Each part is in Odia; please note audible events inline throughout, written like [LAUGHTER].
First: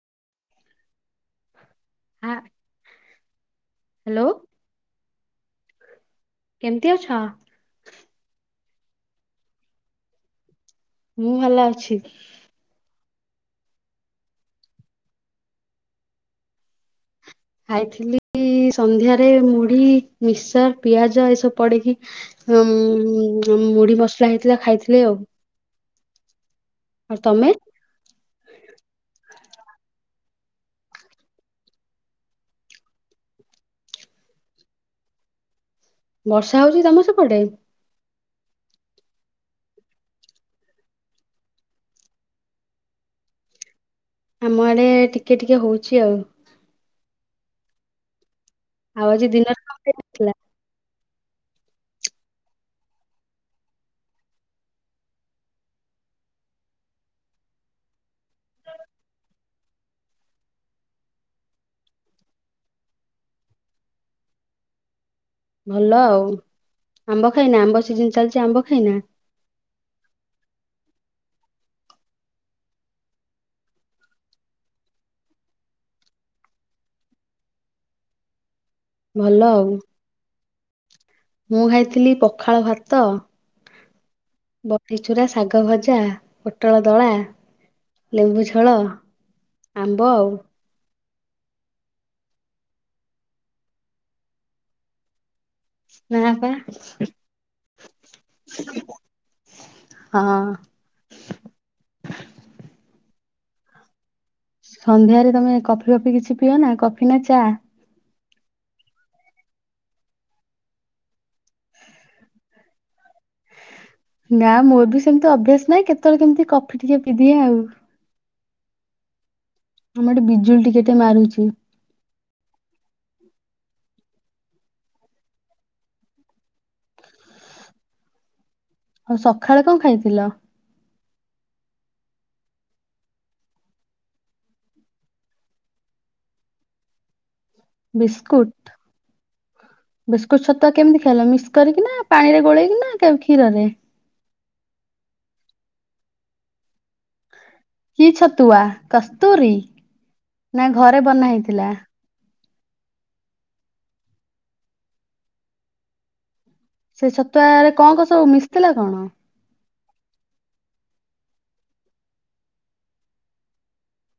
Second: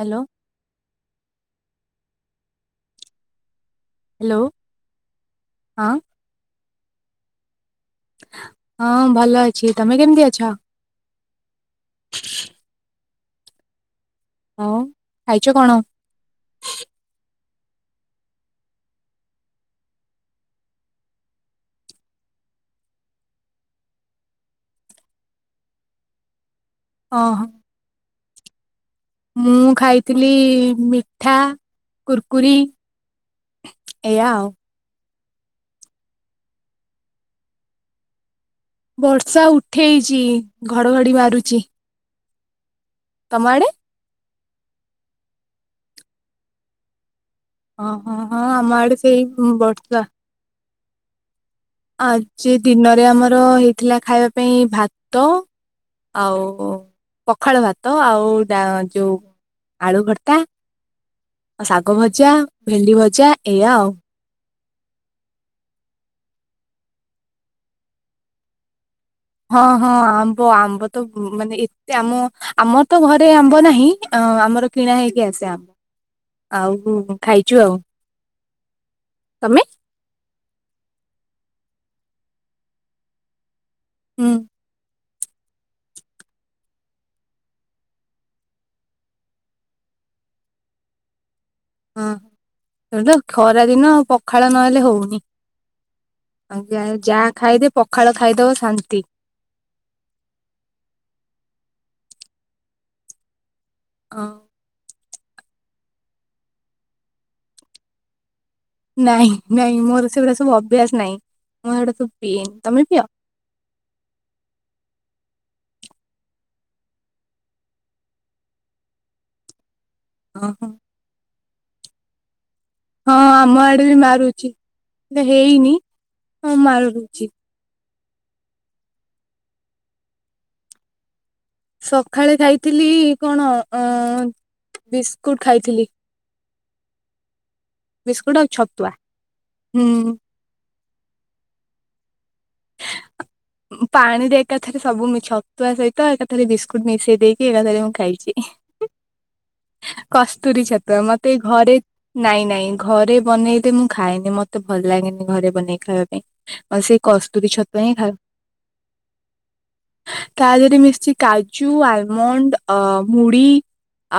ହାଲୋ। ଆ ହ୍ୟାଲୋ ହଁ। କେମିତି ଅଛ? ହଁ ଭଲ ଅଛି, ତମେ କେମିତି ଅଛ? ମୁଁ ଭଲ ଅଛି। ଆଉ ଖାଇଚ କଣ? ଖାଇଥିଲି ସନ୍ଧ୍ୟାରେ ମୁଢି, ମିକ୍ସର, ପିଆଜ ଏ ସବୁ ପଡିକି ଉମ୍ ମୁଢି ମସଲା ହେଇଥିଲା ଖାଇଥିଲେ ଆଉ। ଆଉ ଓହୋ ତମେ? ମୁଁ ଖାଇଥିଲି ମିଠା, କୁରକୁରି ଏଇଆ ଆଉ। ବର୍ଷା ହଉଛି କି ତମ ସେପଟେ? ବର୍ଷା ଉଠେଇଚି ଘଡଘଡି ମାରୁଛିି ତମ ଆଡେ? ଆମ ଆଡେ ଟିକେ ଟିକେ ହଉଛି ଆଉ। ହଁ ହଁ ଆମ ଆଡେ ଆଉ ସେଇ ଆଜି ଦିନରେ କଣ ବର୍ଷା ଖାଇଥିଲ? ଆଜି ଦିନରେ ଆମର ହେଇଥିଲା ଖାଇବା ପାଇଁ ଭାତ ଆଉ ପଖାଳ ଭାତ ଆଉ ଡା ଯୋଉ। ଆଳୁ ଭର୍ତା, ଶାଗ ଭଜା, ଭେଣ୍ଡି ଭଜା, ଏଇଆ ଆଉ। ଭଲ ଆଉ ଆମ୍ବ ଖାଇନା ଆମ୍ବ ସିଜିନ୍ ଚାଲିଛି ଆମ୍ବ ଖାଇନା? ହଁ ହଁ ଆମ୍ବ ଆମ୍ବ ତ ମାନେ ଏତେ ଆମ ଆମର ତ ଘରେ ଆମ୍ବ ନାହିଁ ଅ ଆମର କିଣା ହେଇକି ଆସେ ଆମ୍ବ। ଆଉ ଖାଇଛୁ ଆଉ। ଭଲ ତମେ ଆଉ ମୁଁ ଖାଇଥିଲି ପଖାଳ ଭାତ ହୁଁ। ବଢିଚୂୁରା, ଶାଗ ଭଜା, ପୋଟଳ ଦଳା, ଲେମ୍ବୁ ଝୋଳ ଆମ୍ବ ଆଉ। ହଁ ସେଇଠୁ ଖରା ଦିନ ପଖାଳ ନହେଲେ ହଉନି। ନା ପା ଆଜ୍ଞା ଯାହା ଖାଇଦେ ପଖାଳ ଖାଇଦବ ଶାନ୍ତି। ହଁ। ହଁ। ସନ୍ଧ୍ୟାରେ ତମେ କଫି ଫଫି କିଛି ପିଅ ନା କଫି ନା ଚା? ନାଇଁ ନାଇଁ ମୋର ସେଗୁଡା ସବୁ ଅଭ୍ୟାସ ନାହିଁ ମୁଁ ସେଗୁଡା ସବୁ ପିଏନି। ତମେ ପିଅ? ନା ମୋର ବି ସେମିତି ଅଭ୍ୟାସ ନାହିଁ କେତବେଳେ କେମିତି କଫି ଟିକେ ପିଇଦିଏ ଆଉ। ଆମ ଆଡେ ବିଜୁଳି ଓହୋ। ଟିକେ ଟିକେ ମାରୁଛି। ହଁ। ଆମ ଆଡେ ବି ମାରୁଛି କିନ୍ତୁ ହେଇନି ହଁ ମାରୁଛି। ଆଉ ସଖାଳେ କଣ ଖାଇଥିଲ? ସଖାଳେ ଖାଇଥିଲି କଣ ଅଁ ବିସ୍କୁଟ୍ ଖାଇଥିଲି। ବିସ୍କୁଟ ଆଉ ବିସ୍କୁଟ୍ ଛତୁଆ ହୁଁ ବିସ୍ ଟ୍ ଛତୁଆ କେମିତି ଖାଇଲ ମିକ୍ସ୍ କରିକି ନାଁ ପାଣିରେ ଗୋଳେଇକି ନାଁ କ୍ଷିରରେ? ପାଣିରେ ଏକାଥରେ ସବୁ ମିଛ ତାସହିତ ଏକାଥରେ ବିସ୍କୁଟ୍ ମିଶେଇ ଦେଇକି ଏକାଥରେ ମୁଁ କି ଖାଇଛି ହିଁ- ଛତୁଆ କସ୍ତୁରୀ କସ୍ତୁରୀ ନା ଘରେ ଛତୁଆ ବନା ମତେ ଏ ହେଇଥିଲା? ଘରେ ନାଇଁ ନାଇଁ ଘରେ ବନେଇଦେ ମୁଁ ଖାଇଏନି ମତେ ଭଲ ଲାଗେନି ଘରେ ବନେଇ ଖାଇବା ପାଇଁ। ଆଉ ସେଇ ସେ କସ୍ତୁରୀ ଛତୁଆରେ ଛତୁଆ ହିଁ କଣ କଣ ଖାଉ ସବୁ ମିଶିଥିଲା କଣ? ତା ଦେହରେ ମିଶିଛି କାଜୁ, ଆଲମଣ୍ଡ, ଅଁ ମୁଢି।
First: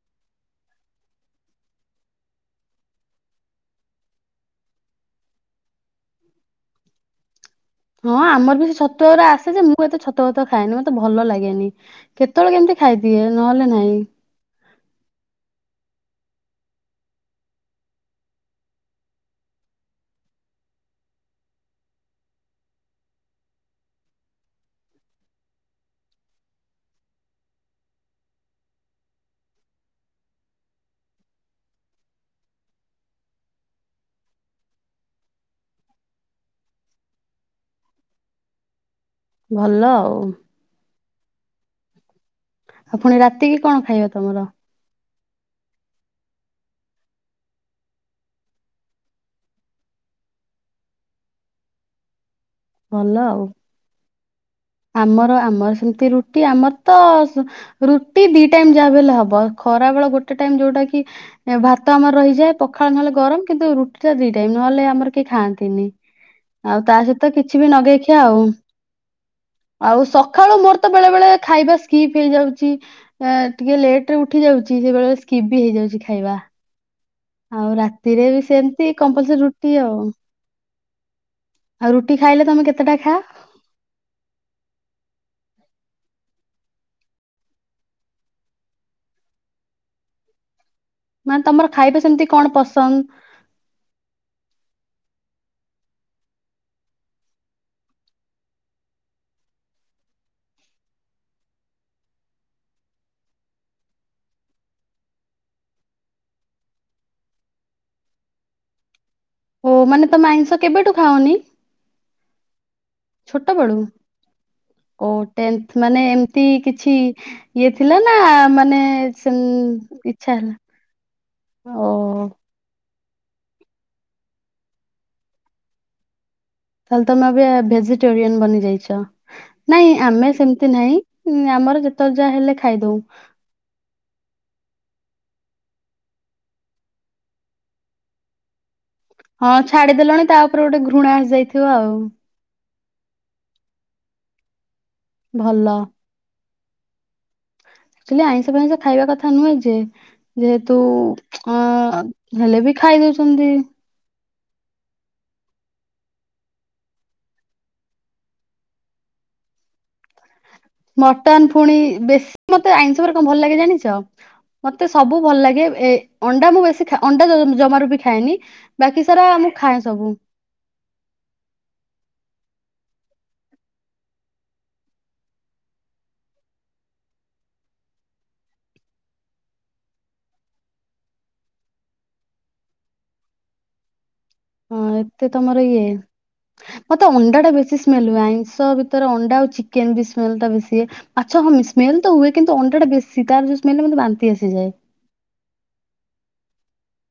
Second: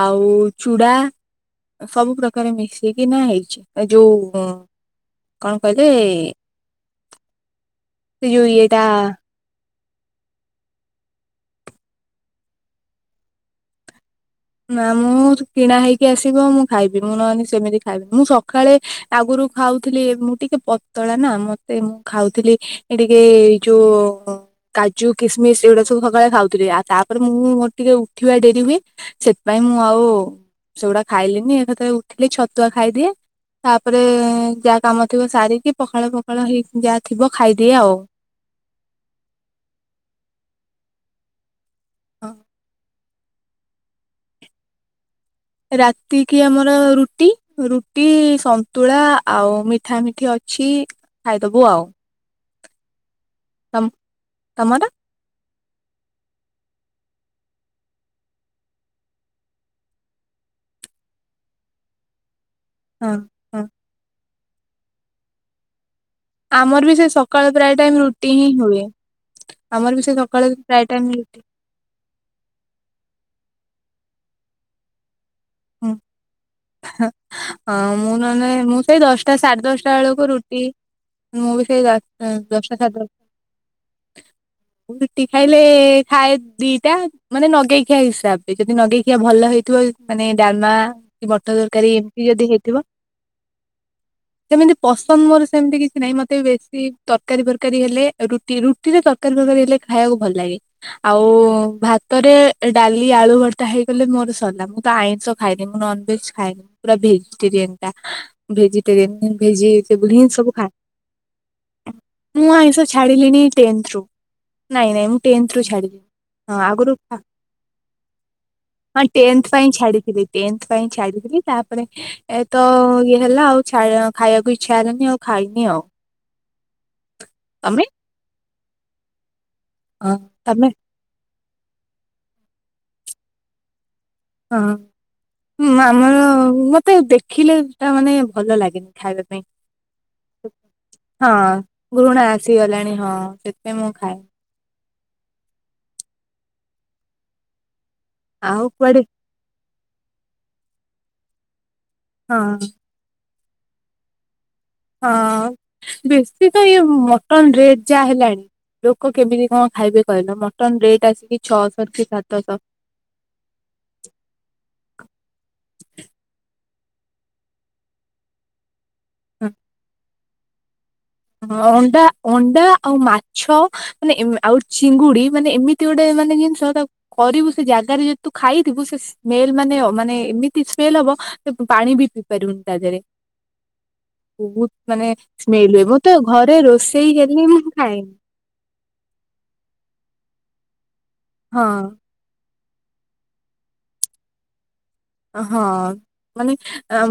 ଆଉ ଚୁଡ଼ା। ସବୁ ପ୍ରକାର ମିଶେଇକି ନାଁ ହେଇଛି ଏ ଯୋଉ କଣ କହିଲେ? ହଁ ସେ ଯୋଉଁ ଆମର ବି ଇଏ ଛତୁଆ ଉରା ଆସେ ଯେ ମୁଁ ମୁଁ ଏତେ ଛତୁଆ ମତୁଆ ଖାଏନି ମତେ ଭଲ ଲାଗେନି କେତେବେଳେ କେମିତି ଖାଇଦିଏ ନହେଲେ ନାଇଁ। ନା ମୁଁ କିଣା ହେଇକି ଆସିବ ମୁଁ ଖାଇବି ମୁଁ ନହେଲେ ସେମିତି ଖାଇବିନି ମୁଁ ସଖାଳେ ଆଗରୁ ଖାଉଥିଲି ମୁଁ ଟିକେ ପତଳା ନା ମତେ ମୁଁ ଖାଉଥିଲି ଏଟିକେ ଯୋଉ କାଜୁ କିସମିସ୍ ଏଇଗୁଡା ସବୁ ସକାଳେ ଖାଉଥିଲି ଆଉ ତାପରେ ମୁଁ ମୋର ଟିକେ ଉଠିବା ଡେରି ହୁଏ। ସେଥିପାଇଁ ମୁଁ ଆଉ ସେଗୁଡା ଖାଇଲିନି ଏକାଥରେ ଉଠିଲେ ଛତୁଆ ଖାଇଦିଏ। ତାପରେ ଯାହା କାମ ଥିବ ସାରିକି ପଖାଳ ଫଖାଳ ହେଇକି ଯାହା ଥିବ ଖାଇଦିଏ ଆଉ। ଭଲ ଆଉ ହଁ ଫୁଣି ରାତି କିି କଣ ଖାଇବ ତମର? ରାତି କିି ଆମର ରୁଟି ରୁଟି, ସନ୍ତୁଳା, ଆଉ ମିଠା ମିଠି ଅଛି। ଖାଇଦବୁ ଆଉ‌। ଭଲ ଆଉ। ତମ୍ ତମର? ଆମର ଆମର ସେମିତି ରୁଟି ଆମର ତ ସୁ ରୁଟି ଦି ଟାଇମ୍ ଯାହା ବିହେଲେ ହବ ଖରା ବେଳ ଗୋଟେ ଟାଇମ୍ ଯୋଉଟା କି ଉଁ ଭାତ ଆମର ରହିଯାଏ। ପଖାଳ ହଁ ନହେଲେ ଗରମ୍ ହଁ କିନ୍ତୁ ରୁଟି ଟା ଦୁଇ ଟାଇମ୍ ନହେଲେ ଆମର କେହି ଖାଆନ୍ତିନି। ଆମର ଆଉ ବି ତା ସେ ସହିତ ସକାଳେ କିଛି ବି ପ୍ରାୟ ଟାଇମ ନଗେଇଖିଆ ରୁଟି ହିଁ ଆଉ। ହୁଏ ଆମର ଆଉ ବି ସେ ସକାଳେ ସଖାଳୁ ମୋର୍ ପ୍ରାୟ ତ ଟାଇମ ବେଳେ ବେଳେ ରୁଟି ଖାଇବା ସ୍କିପ୍ ହେଇଯାଉଛି ଏଁ ଟିକେ ଲେଟ୍ ରେ ଉଠି ଯାଉଛି ବେଳେବେଳେ ସ୍କିପ୍ ବି ହୁଁ ହେଇଯାଉଛି ଖାଇବା। ହଁ ଆଉ ଅଁ ମୁଁ ରାତିରେ ବି ନନେ ମୁଁ ସେମିତି ସେଇ ଦଶଟା କମ୍ପଲସରୀ ସାଢେ ରୁଟି ଦଶଟା ଆଉ। ବେଳକୁ ରୁଟି ମୁଁ ଭି ସେଇ ଆଉ ରୁଟି ଦଶଟା ଏଁ- ଖାଇଲେ ତମେ ଦଶଟା କେତେଟା ସାଢ଼େ ଦଶ୍ ଖାଅ? ଟା। ରୁଟି ଖାଇଲେ ଖାଏ ଦିଟା ମାନେ ନଗେଇ ଖିଆ ହିସାବରେ ଯଦି ନଗେଇ ଇଏ ଭଲ ହେଇଥିବ ମାନେ ଡାଲ୍ମା କି ମାନେ ମଟର ତମର ତରକାରୀ ଖାଇବା ସେମିତି ଏମିତି କଣ ଯଦି ହେଇଥିବ। [INAUDIBLE] ପସନ୍ଦ? ସେମିତି ପସନ୍ଦ୍ ମୋର ସେମିତି କିଛି ନାହିଁ ମତେ ବେଶୀ ତରକାରୀ ଫରକାରୀ ହେଲେ ରୁଟି ରୁଟ୍ ରୁଟିରେ ତରକାରୀ ଫରକାରୀ ହେଲେ ଖାଇବାକୁ ଭଲ ଲାଗେ। ଆଉ ଭାତରେ ଡାଲି ଆଳୁ ଭର୍ତା ହେଇଗଲେ ମୋର ସରିଲା ମୁ ଆଇଁଷ ଖାଇନି ମୁଁ ନନ୍ ଭେଜ ଖାଇନି ପୁରା ଭେଜିଟେରିଏନ୍ ଟା ଭେଜିଟେରିଏନ୍ ଓ ମାନେ ଭେଜିଟେବୁଲ୍ ତମେ ହିଁ ଆଇଁଷ ଖାଏ଼ଁ କେବେଠୁ ଖାଅନି? ମୁଁ ଆଇଁଷ ଛାଡ଼ିଲିନି ଛୋଟ ବେଳୁ? ଟେନ୍ଥ ରୁ। ନାଇଁ ନାଇଁ ଓ ମୁଁ ଟେନ୍ଥ ରୁ ଟେନ୍ଥ୍ ଛାଡିଲି ମାନେ ଏମତି ହଁ ଆଗରୁ କିଛି ଇଏ ଥିଲା ନା ମାନେ ହଁ ସେନ୍ ଟେନ୍ଥ ପାଇଁ ଛାଡ଼ିଥିଲି ଟେନ୍ଥ୍ ପାଇଁ ଛାଡ଼ିଥିଲି ତାପରେ ଓ ଏ ତ ଇଏ ହେଲା ଆଉଛାୟା ଖାଇବାକୁ ଇଚ୍ଛା ହେଲାନି ଆଉ ଖାଇନି ଆଉ। ତାହେଲେ ତମେ ଏବେ ତମେ ଭେଜିଟେରିୟନ୍ ବନି ଯାଇଛ ନାଇଁ ହଁ ଆମେ ତମେ ସେମିତି ନାହିଁ। ହୁଁ ଆମର ଯେତେବେଳେ ଯାହା ହେଲେ ଖାଇଦଉ। ହଁଁ ମାମର ମତେ ଦେଖିଲେତା ମାନେ ଭଲ ଲାଗେନି ଖାଇବା ପାଇଁ। ହଁ ଛାଡ଼ିଦେଲଣି ତା ଉପରେ ଗୋଟେ ଘୃଣା ଆସିଯାଇଥିବ ଆଉ। ସି ଗଲାଣି ହଁ ସେଥିପାଇଁ ମୁଁ ଆଉ ଖାଉ ଭଲ। [UNINTELLIGIBLE] ଆଇଁଷ ଆଉ ଫାଇଁଷ କୁଆଡେ ଖାଇବା କଥା ନୁହେଁ ଯେ ଯେହେତୁ ଅଁ ହଁ ହେଲେ ବି ଖାଇ ଦଉଛନ୍ତି। ହଁ। ବେଶୀ ତ ଇଏ ମଟନ ରେ ଯାହା ହେଲାଣି ଲୋକ କେମିତି କଣ ଖାଇବେ କହିଲ ମ ମଟନ୍ ଫୁଣି ବେଶୀ ମତେ ଆଇନଷବରେ କଣ ଭଲ ଲାଗେ ଜାଣିଛ? ମତେ ସବୁ ଭଲ ଲାଗେ ଏ ଅଣ୍ଡା ମୁଁ ବେଶୀ ଖା ଅଣ୍ଡା ଜ ଜମାରୁ ବି ଖାଏନି। ବାକି ସାରା ମୁଁ ଖାଏ ସବୁ। ହ ଅଣ୍ଡା ଅଣ୍ଡା ଆଉ ମାଛ। ମାନେ ଏ ଆଉ ଚିଙ୍ଗୁଡ଼ି ମାନେ ଏମିତି ଗୋଟେ ମାନେ ଜିନିଷ ତାକୁ କରିବୁ ସେ ଜାଗାରେ ଯଦି ତୁ ଖାଇଥିବୁ ସେ ସ୍ମେଲ ମାନେ ମାନେ ଏମିତି ସ୍ମେଲ ହବ ତ ତୁ ପାଣି ବି ପିଇ ପାରିବୁନି ତା ଦେହରେ ବହୁତ ହଁ ମାନେ ଏତେ ତମର ସ୍ମେଲ ଇଏ ହୁଏ ବୋ ଘରେ ରୋଷେଇ ହେଲେ ମୁଁ ଖାଏନି। ଆଇଁସ ଭିତରେ ଅଣ୍ଡା ଆଉ ଚିକେନ୍ ବି ସ୍ମେଲ ଟା ବେଶ ହୁଏ ମାଛ କଣ ହଁ ସ୍ମେଲ ତ ହୁଏ। କିନ୍ତୁ ଅଣ୍ଡା ଟା ବେଶୀ ତାର [UNINTELLIGIBLE] ବାନ୍ତି ବେଶି ହେଇଯାଏ। ଅ ହଁ। ମାନେ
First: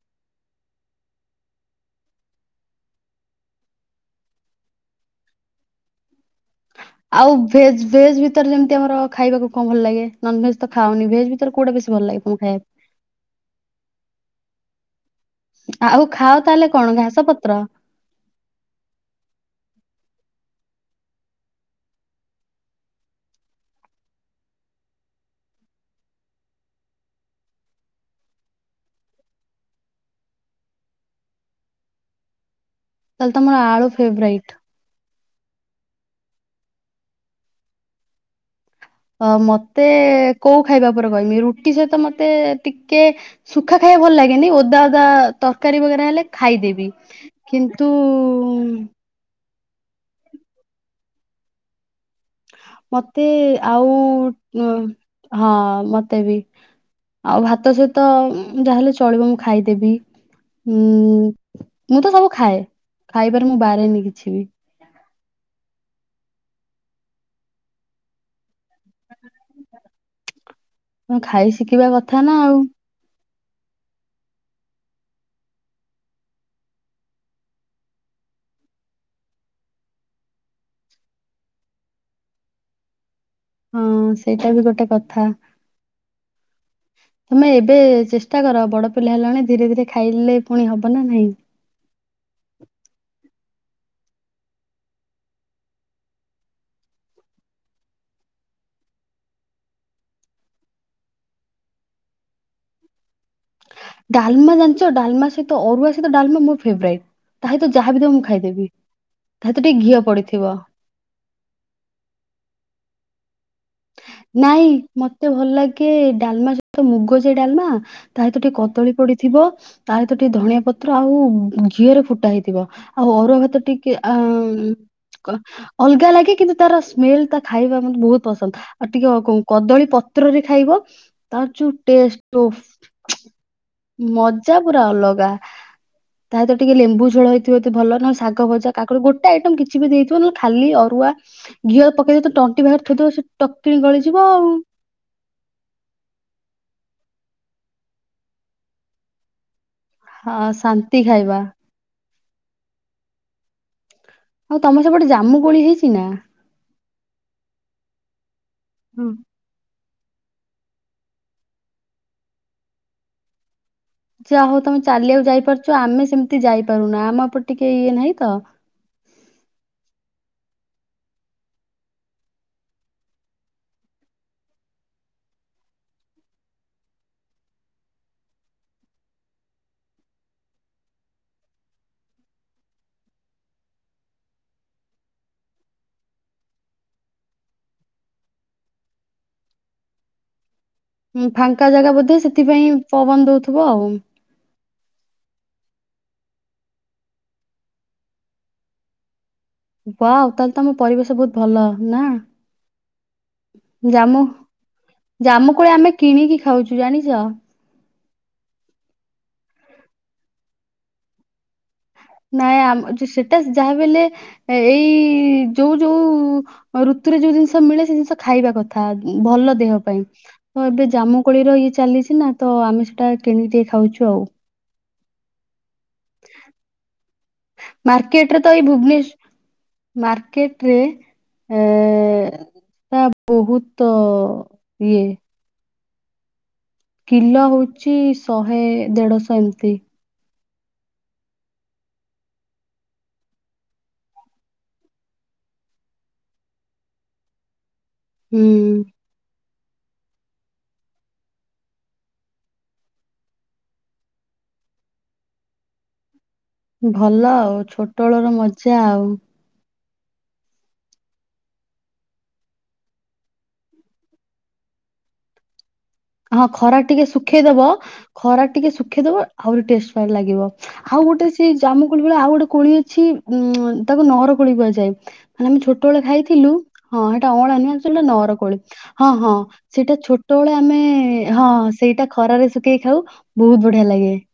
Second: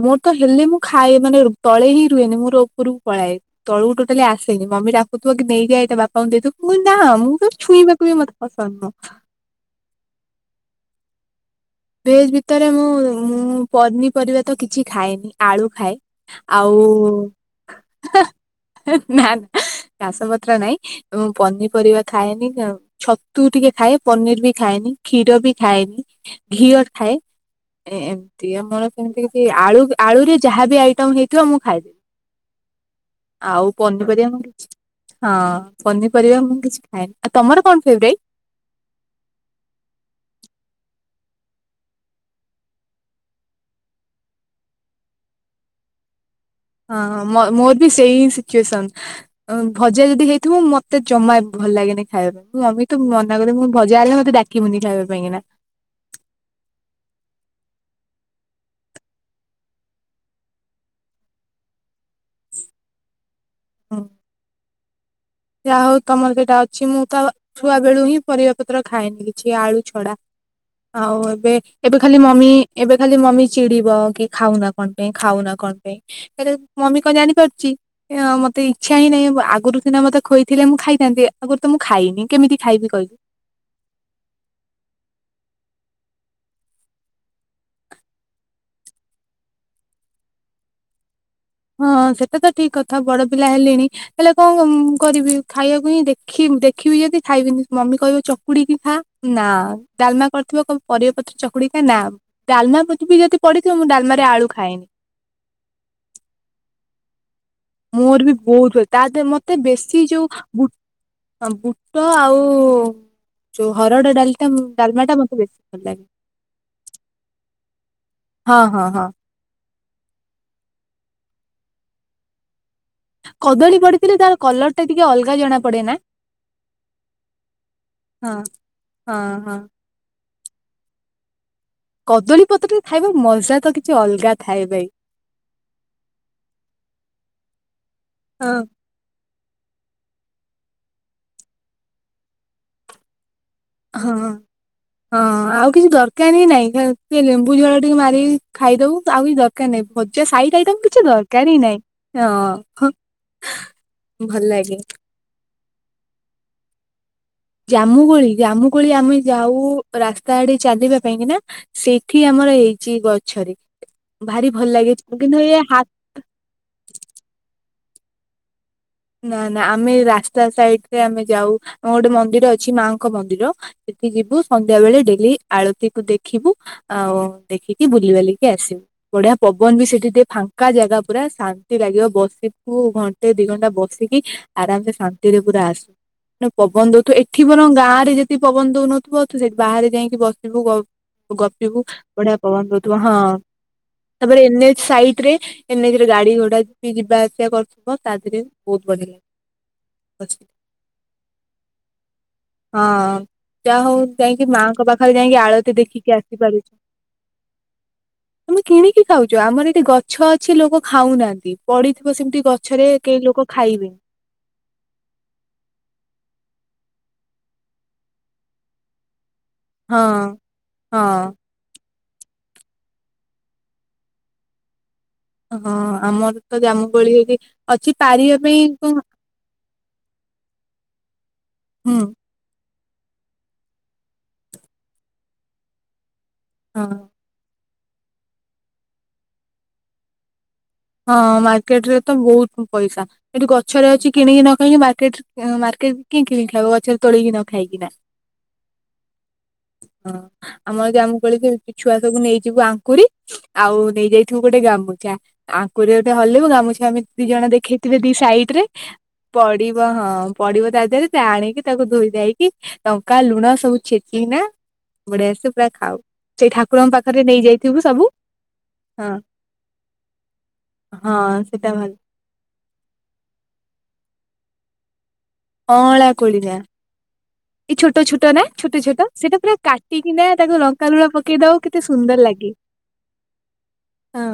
ମୋର ତ ହେଲେ ମୁଁ ଖାଏ ମାନେ ତଳେ ହିଁ ରୁହେନି ମୋର ଉପରକୁ ପଳାଏ। ତଳକୁ ଟୋଟାଲି ଆସେନି ମମିଡାକୁଥିବ କି ନେଇଯା ଏଇଟା ବାପାଙ୍କୁ ଦେଇଦବୁ। ମୁଁ କହିବି ନା ଆଉ ମୁଁ ତ ଭେଜ୍ ଛୁଇଁବାକୁ ବି ଭେଜ୍ ମତେ ଭିତରେ ପସନ୍ଦ ଯେମିତି ନୁହଁ ଆମର ଖାଇବାକୁ କଣ ଭଲ ଲାଗେ ନନ୍ ଭେଜ ତ ଖାଅନି ଭେଜ୍ ଭିତରେ କୋଉଟା ବେଶ ଭେଜ୍ ଭିତରେ ମୁଁ ମୁଁ ପନିପରିବା ତ କିଛି ଖାଏନି। ଆଳୁ ପାଇଁ? ଖାଏ ଆଉ ଖାଅ ତାହେଲେ ଆଉ କଣ ଘାସ ପତ୍ର [UNINTELLIGIBLE] [UNINTELLIGIBLE] ନା ନା ଘାଷ ପତ୍ର ନାଇଁ ମୁଁ ପନିପରିବା ଖାଏନି ନ। ଛତୁ ଟିକେ ଖାଏ ପନିର ବି ଖାଏନି କ୍ଷୀର ବି ଖାଏନି। ଘିଅ ଖାଏ। ଏ ଏମିତିଆମର ସେମିତି କିଛି ଆଳୁ ଆଳୁରେ ଯାହାବି ଆଇଟମ୍ ହେଇଥିବ ମୁଁ ଖାଇଦେବି। ତାହେଲେ ତମର ଆଉ ଆଳୁ ପନିପରିବା ଫେବରାଇଟ। ମୋର ବେଶ ହଁ ପନିପରିବା ମୁଁ କିଛି ଖାଏନି ଆଉ ତମର କଣ ଫେଵ୍ରାଇଟ୍? ଅ ମତେ କୋଉ ଖାଇବା ପରେ କହମି ରୁଟି ସହିତ ମତେ ଟିକେ ସୁଖା ଖାଇବା ଭଲ ଲାଗେନି ଓଦା ଓଦା ତରକାରୀ ବଗେରା ହେଲେ ଖାଇଦେବି ହଁ ମ ମୋର କିନ୍ତୁ ବି ସେଇ ସିଚୁଏସନ୍। ଭଜା ଯଦି ହେଇଥିବ ମତେ ଜମା ବି ଭଲ ଲାଗେନି। ଖାଇବା ପାଇଁଁ ମମି ତୁ ମନା ମତେ କର ଦେବି ମୁଁ କହିବି ଭଜାହେଲେ ମତେ ଡାକିବୁନି ଖାଇବା ପାଇଁକିନା। ହ ମ ତ ବି ଆଉ ଭାତ ସହିତ ଯାହାହେଲେ ଚଳିବ ମୁଁ ଖାଇଦେବି। ହୁଁ ମୁଁ ତ ସବୁ ଖାଏ ଖାଇବାରେ ମୁଁ ବାାରେନି କିଛି ବି। ଯା ହଉ ତମର ସେଟା ଅଛି ମୁଁ ତ ଛୁଆ ବେଳୁ ହିଁ ପରିବା ପତ୍ର ଖାଏନି କିଛି ଆଳୁ ଛଡା। ଆଉ ହଁ ଏବେ ଖାଇ ଶିଖିବା ଏବେ ଖାଲି କଥା ନା ମମି ଆଉ ଏବେ ଖାଲି ମମି ଚିଡିବ କି ଖାଉ ନା କଣ ପାଇଁ ଖାଉ ନା କଣ ପାଇଁ। ହେ ମମି କଣ ଜାଣିପାରୁଚଛି ମତେ ଇଚ୍ଛା ହିଁ ନାହିଁ ଆଗରୁ ସିନା ମତେ ଖୋଇଥିଲେ ମୁଁ ଖାଇଥାନ୍ତି ଆଗରୁ ତ ମୁଁ ଖାଇନି କେମିତି ଖାଇବି କହିଲ। ହଁ ସେଇଟା ବି ଗୋଟେ କଥା। [UNINTELLIGIBLE] ତମେ ଏବେ ଚେଷ୍ଟା କର ବଡ ପିଲା ହେଲାଣି ଧୀରେ ଧୀରେ ଖାଇଲେ ପୁଣି ହବ ନା ନାହିଁ। ହଁ ସେଟା ତ ଠିକ କଥା ବଡ ପିଲା ହେଲେଣି। ହେଲେ କଣ କରିବି ଖାଇବାକୁ ହିଁ ଦେଖି ଦେଖିବି ଯଦି ଖାଇବିନି ମମି କହିବ ଚକୁଡିିକି ଖା। ନା ଡାଲମା କରିଥିବ କହିବ ପରିବାପତ୍ର ଚକୁଡି ଖା ନା ଡାଲମା ବୁବି ଯଦି ପଡିଥିବ ମୁଁ ଡାଲମାରେ ଆଳୁ ଡାଲମା ଖାଏନି ଜାଣିଛ ଡାଲମା ସହିତ ଅରୁଆ ସହିତ ଡାଲମା ମୋର ଫେରାଇଟ। ମୋର ବି ବହୁତ ଭଲ ତା ଦେହରେ ମତେ ସହିତ ଟିକେ ଘିଅ ବେଶୀ ପଡିଥିବ ଯୋଉ ହଁ ବୁଟ ଆଉ ଯୋଉ ହରଡ ଡାଲି ନାଇଁ ମତେ ଭଲ ଲାଗେ ଡାଲମା ସହିତ ମୁଗ ଯାଇ ଡାଲମା। ତା ସହିତ ଟିକେ ହଁ ହଁ କଦଳୀ ହଁ ପଡିଥିବ ତା ସହିତ ଟିକେ ଧଣିଆ ପତ୍ର ଆଉ ଘଅରେ ଫୁଟା ହେଇଥିବ। ଆଉ ଅରୁଆ ଭାତରେ କଦଳୀ ଟିକେ ପଡିଥିଲେ ତାର କଲର ଅ ଟା ଟିକେ ଅଲଗା ଜଣା ପଡେ ନା। ଅଲଗା ଲାଗେ କିନ୍ତୁ ତାର ସ୍ମେଲ ତା ଖାଇବା ମତେ ବହୁତ ହଁ ପସନ୍ଦ ଆଉ ଟିକେ ହଁ କ ହଁ କଦଳୀ ପତ୍ରରେ ଖାଇବ ତା କଦଳୀ ଯୋଉ ପତ୍ରରେ ଖାଇବା ମଜା ତ କିଛି ଅଲଗା ମଜା ଥାଏ ଭାଇ। ପୁରା ଅଲଗା। ତା ଦେହରେ ଟିକେ ଲେମ୍ବୁ ଝୋଳ ହେଇଥିବ ଯଦି ଭଲ ନହେଲେ ଶାଗ ହଁ ଭଜା କା ଗୋଟେ ଆଇଟମ୍ କିଛି ବି ଦେଇଥିବ ନହେଲେ ଖାଲି ଅରୁଆ ଘିଅର ପକେଇିବ ତଣ୍ଟି ପାଖରେ ଥୋଇ ଦବ ଟପ କିଣି ହଁ ଗଳିଯିବ ଆଉ। ହଁ ଆଉ କିଛି ଦରକାର ହିଁ ନାଇଁ ସେ ଲେମ୍ବୁ ଝାଳ ଟିକେ ମାରିକି ଖାଇଦବୁ ଆଉ କିଛି ଦରକାର ଦରକାର ନାହିଁ ଭଜା ହଁ ସାଇଟ ଆଇଟ ଶାନ୍ତି କିଛି ଖାଇବା ଦରକାର ହିଁ ନାହିଁ ହଁ। ଭଲ ଆଉ ଲାଗେ। ତମ ସେପଟେ ଜାମୁ ଗୋଳି ହେଇଛି ନା। ଜାମୁକୋଳି ଜାମୁକୋଳି ହୁଁ। ଆମେ ଯାଉ ରାସ୍ତା ଆଡେ ଚାଲିବା ପାଇଁ କିନା ସେଇଠି ଆମର ହେଇଛି ଗଛରେ। ଯା ଭାରି ହଉ ଭଲ ତମେ ଲାଗେ ଚାଲିବାକୁ କିନ୍ତୁ ଏ ଯାଇପାରୁଛ ହା ଆମେ ସେମିତି ଯାଇପାରୁନ ଆମ ଉପରେ ଟିକେ ଇଏ ନାହିଁ ତ। ନା ନା ଆମେ ରାସ୍ତା ସାଇଡରେ ଆମେ ଯାଉ ଆମ ଗୋଟେ ମନ୍ଦିର ଅଛି ମାଙ୍କ ମନ୍ଦିର। ସେଠି ଯିବୁ ସନ୍ଧ୍ୟା ବେଳେ ଡେଲି ଆଳତିକୁୁ ଦେଖିବୁ। ଆଉ ଦେଖିକି ବୁଲ ବାଲିକି ଆସିବୁ। ବଢିଆ ପବନ ବି ସେଠି ଟିକେ ଫାଙ୍କା ଜାଗା ପୁରା ଶାନ୍ତି ଲାଗିବ ବସିବୁ ଘଣ୍ଟେ ଦି ଘଣ୍ଟା ବସ ବସିକି ଆରାମରେ ଶାନ୍ତିରେ ପୁରା ଆସୁ। ନା ପବନ ଦଉଥିବ ଏଠି ବରଂ ଗାଁ ରେ ଯଦି ପବନ ଦଉନଥିବ ତୁ ସେଠି ବାହାରେ ଯାଇକି ବସିବୁ ହୁଁ ଫାଙ୍କା ଗପିବୁ ଜାଗା ବୋଧେ ବଢିଆ ପବନ ସେଥିପାଇଁ ଦାଉଥିବ ହଁ। ପବନ ଦଉଥିବ ଆଉ। ତାପରେ ଏନ୍ ଏଚ ସାଇଟ ରେ ଏନ୍ଏଚରେ ଗାଡି ଘୋଡା ବି ଯିବା ଆସିବା କରୁଥିବ ତା ଦେହରେ ବହୁତ ବଢିଆ। ୱାଉ ବସିକି। ତାହେଲେ ତମ ପରିବେଶ ବହୁତ ଭଲ ନା। ହଁ ଯହା ହଉ ଜାମୁ ଯାଇକି ମାଙ୍କ ପାଖରେ ଯାଇକି ଜାମୁ କୋଳି ଆଳତି ଆମେ ଦେଖିକି କିଣିକି ଆସିପାରୁଛ। ଖାଉଛୁ ଜାଣିଛ। ତମେ କିଣିକି ଖାଉଛ ଆମର ଏଠି ଗଛ ଅଛି ଲୋକ ଖାଉନାହାନ୍ତି। ପଡିଥିବ ସେମିତି ଗଛରେ କେହିଁ ଲୋକ ଯାହା ବି ଖାଇବେନି ହେଲେ ଏଇ ଯୋଉ ଯୋଉ ଋତୁରେ ଯୋଉ ଜିନିଷ ମିଳେ ସେ ଜିନିଷ ଖାଇବା କଥା ଉଁ ଭଲ ଦେହ। ପାଇଁ ହଁ ତ ଏବେ ହଁ ଜାମୁକୋଳିର ଇଏ ଚାଲିଛି ନା ତ ଆମେ ସେଟା କିଣିିକି ଟିକେ ଖାଉଛୁ ଆଉ। ହଁ ଆମର ତ ଜାମୁକୋଳି ଏଠି ଅଛି ପାରିବା ପାଇଁ କଣ। ମାର୍କେଟ ରେ ହୁଁ ଏ ବହୁତ ଇଏ। ହଁ। କିଲୋ ହଉଛି ଶହେ, ଦେଢ଼ଶହ ଏମିତି। ହଁ ମାର୍କେଟରେ ତ ବହୁତ ପଇସା ଏଠି ଗଛରେ ଅଛି କିଣିକି ନ ଖାଇକି ମାର୍କେଟ। ଅଁ ମାର୍କେଟ କିଏ କିଣିକି ଖାଇବ ଗଛରେ ତୋଳିକି ନ ଖାଇକିନା। ହୁଁ। ହଁ ଆମର ଜାମୁ କୋଳି [UNINTELLIGIBLE] ଛୁଆ ସବୁ ନେଇଯିବୁ ଆଙ୍କୁରି। ଆଉ ନେଇଯାଇଥିବୁ ଗୋଟେ ଗାମୁଛା ଆଙ୍କୁରିରେ ହଲେଇବୁ ଗା ମୁଛା ଆମେ ଭଲ ଦି ଜଣ ଆଉ ଦେଖେଇଥିବେ ଦି ଛୋଟବେଳର ସାଇଟ ରେ। ମଜା ଆଉ। ପଡିବ ହଁ ପଡିବ ତା ଦେହରେ ସେ ଆଣିକି ତାକୁ ଧୋଇ ଧାଇକି। ଲଙ୍କା, ଲୁଣ ସବୁ ଛେଚିକିନା ବଢ଼ିଆସେ ପୁରା ଖାଉ। ହଁ ସେଇ ଖରାରେ ଠାକୁରଙ୍କ ଟିକେ ପାଖରେ ଶୁଖେଇଦବ ନେଇଯାଇଥିବୁ ସବୁ ଖରାରେ ଟିକେ ହଁ ଶୁଖେଇଦବ। ଆହୁରି ଟେଷ୍ଟ [UNINTELLIGIBLE] ଲାଗିବ ଆଉ ହଁ ଗୋଟେ ସେଇ ସେଟା ଭଲ ଜାମୁକୋଳି ଭଳିଆ ଆଉ ଗୋଟେ କୋଳି ଅଛି। ଉଁ ତାକୁ ନହର ଖୋଳି କୁହାଯାଏ। ମାନେ ଆମେ ଛୋଟବେଳେ ଅଁଳା କୋଳି ଖାଇଥିଲୁ ନା ହଁ ସେଇଟା ଅଁଳା ଏଇ ନୁହ ଛୋଟ ସେଇଟା ଛୋଟ ନା ନହରକୋଳି ଛୋଟ ହଁ ହଁ ସେଇଟା ଛୋଟବେଳେ ଆମେ। ଚାଲୁନ ପ ଏ ହଁ ସେଇଟା ଖରାରେ ଶୁଖେଇ ଖାଉ ବହୁତ ବଢିଆ ଲାଗେ। ହଁ।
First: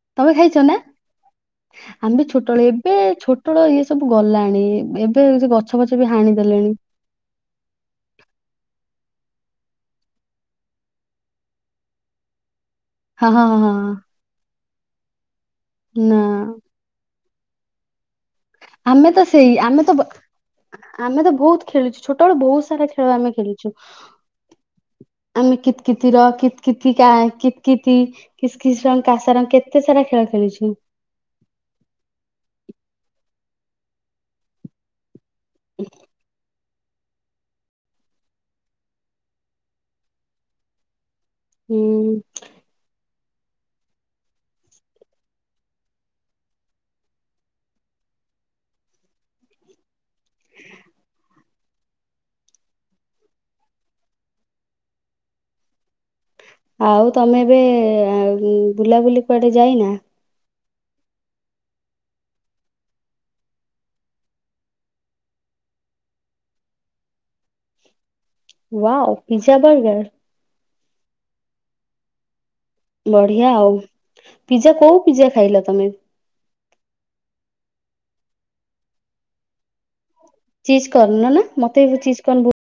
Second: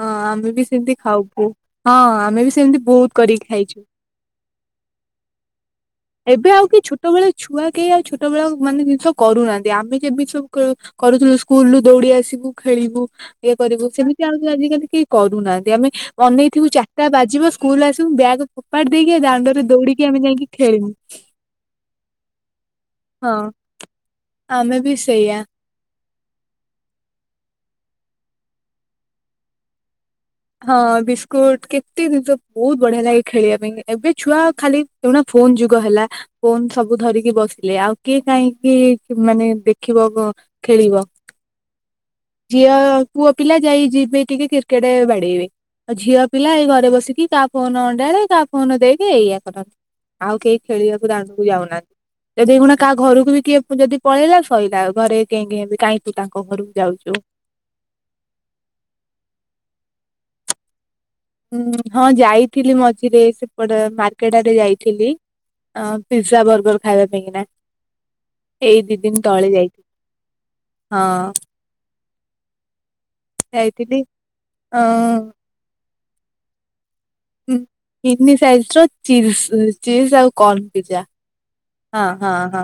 ହଁ ତମେ ଆମେ ବି ଖାଇଛ ନା ସେମିତି ଖାଉ ବୋ ହଁ ଆମେ ବି ଛୋଟବେଳେ ସେମିତି ଏବେ ବହୁତ କରିକି ଛୋଟବେଳ ଖାଇଛୁ। ଇଏ ସ ଗଲାଣି ଏବେ ସେ ଗ ଗଛ ପଛ ବି ହା ଏବେ ଆଉ କେଇ ଛୋଟବେଳେ ଛୁଆ କେହି ଆଉ ଛୋଟବେଳ ମାନେ ଜିନିଷ କରୁନାହାନ୍ତି। ଆମେ ଯେମିତି ସବୁ କ କରୁଥିଲୁ ସ୍କୁଲ ରୁ ଦୌଡି ଆସିବୁ ଖେଳିବୁ। ହଁ ହଁ ଇଏ ହଁ କରିବୁ ହଁ। ସେମିତି ଆଉ କିଏ ଆଜିକାଲି କେହି କରୁନାହାନ୍ତି। ଆମେ ନା ଅନେଇଥିବୁ ଚା ଚାରିଟା ବାଜିବ ସ୍କୁଲରୁ ଆସିବୁ ବ୍ୟାଗ ଫୋପାଡ଼ି ଆମେ ଦେଇକି ତ ସେଇ ଦାଣ୍ଡରେ ତ ଦୌଡ଼ିକି ଆମେ ଯାଇଁକି ଖେଳିବୁ। ଆମେ ତ ବହୁତ ଖେଳିଛୁ। ଛୋଟବେଳେ ବହୁତ ସାରା ଖେଳ ଆମେ ହଁ ଖେଳିଛୁ। ଆମେ ବି ସେଇଆ। ଆମେ କି କିତିର, କିତ କିତିକା, କିତକିତି, ଖିସି ଖିସିନ କାସର କେ ତେ ସାରା ଖେଳ ଖେଳି ହଁ ବିସ୍କୁଟ କେତେ ଜିନିଷ ବହୁତ ବଢିଆ ଲାଗେ ଖେଳିବା ପାଇଁ ଏବେ ଛୁଆ ଖାଲି। ଏ ଖୁଣା ଫୋନ ଯୁଗ ହେଲା ଫୋନ ସବୁ ଧରିକି ବସ ଲେ ଆଉ କିଏ କାହିଁକି ମାନେ ଦେଖିବ ଗ ଖେଳିବ? ହୁଁ। ଝିଅ, ପୁଅ ପିଲା ଯାଇ ଯିବେ ଟିକେ କ୍ରିକେଟେ ବାଡେଇବେ। ଆଉ ଝିଅ ପିଲା ଏଇ ଘରେ ବସିକି କାହା ଫୋନ ଅଣ୍ଡାଳେ କାହା ଫୋନ ଦେଖେ ଏଇଆ କରନ୍ତି। ଆଉ କେହି ଖେଳିବାକୁ ଦାଣ୍ଡକୁ ଯାଉନା ଏଇ ଦେଖୁନା କାହା ଘରକୁ ବି କିଏ ଯଦି ପଳେଇଲା ସଇଲା ଘରେ କେଁ କେଁ ହେବେ। କାଇଁ ତୁ ତାଙ୍କ ଘରକୁ ଯାଉଛୁ? ଆଉ ତମେ ଏବେ ଉଁ ବୁଲାବୁଲି କୁଆଡେ ଯାଇନା? ହୁଁ ହଁ ଯାଇଥିଲି ମଝିରେ ସେପଟେ ମାର୍କେଟ ଆଡେ ଯାଇଥିଲି। ଅ ପିଜା, ବର୍ଗର ଖାଇବା ପାଇଁ କିନା। ଏଇ ଦି ୱାଓ ଦିନ ତଳେ ପିଜା ଯାଇଥି ବର୍ଗର ହଁ। ବଢିଆ ଆଉ। ଯାଇଥିଲି ପିଜା ଅ କୋଉ ପିଜା ଖାଇଲ ତମେ? ଉଁ ମିନି ସାଇଜର୍ ଚିସ ଚିଜ୍ ଆଉ କରନ୍ ଚିଜ ପିଜା କର୍ଣ୍ଣ ନା ମତେ ବି ହଁ ଚିଜ ହଁ କର୍ଣ୍ଣ ବହୁତ ହଁ।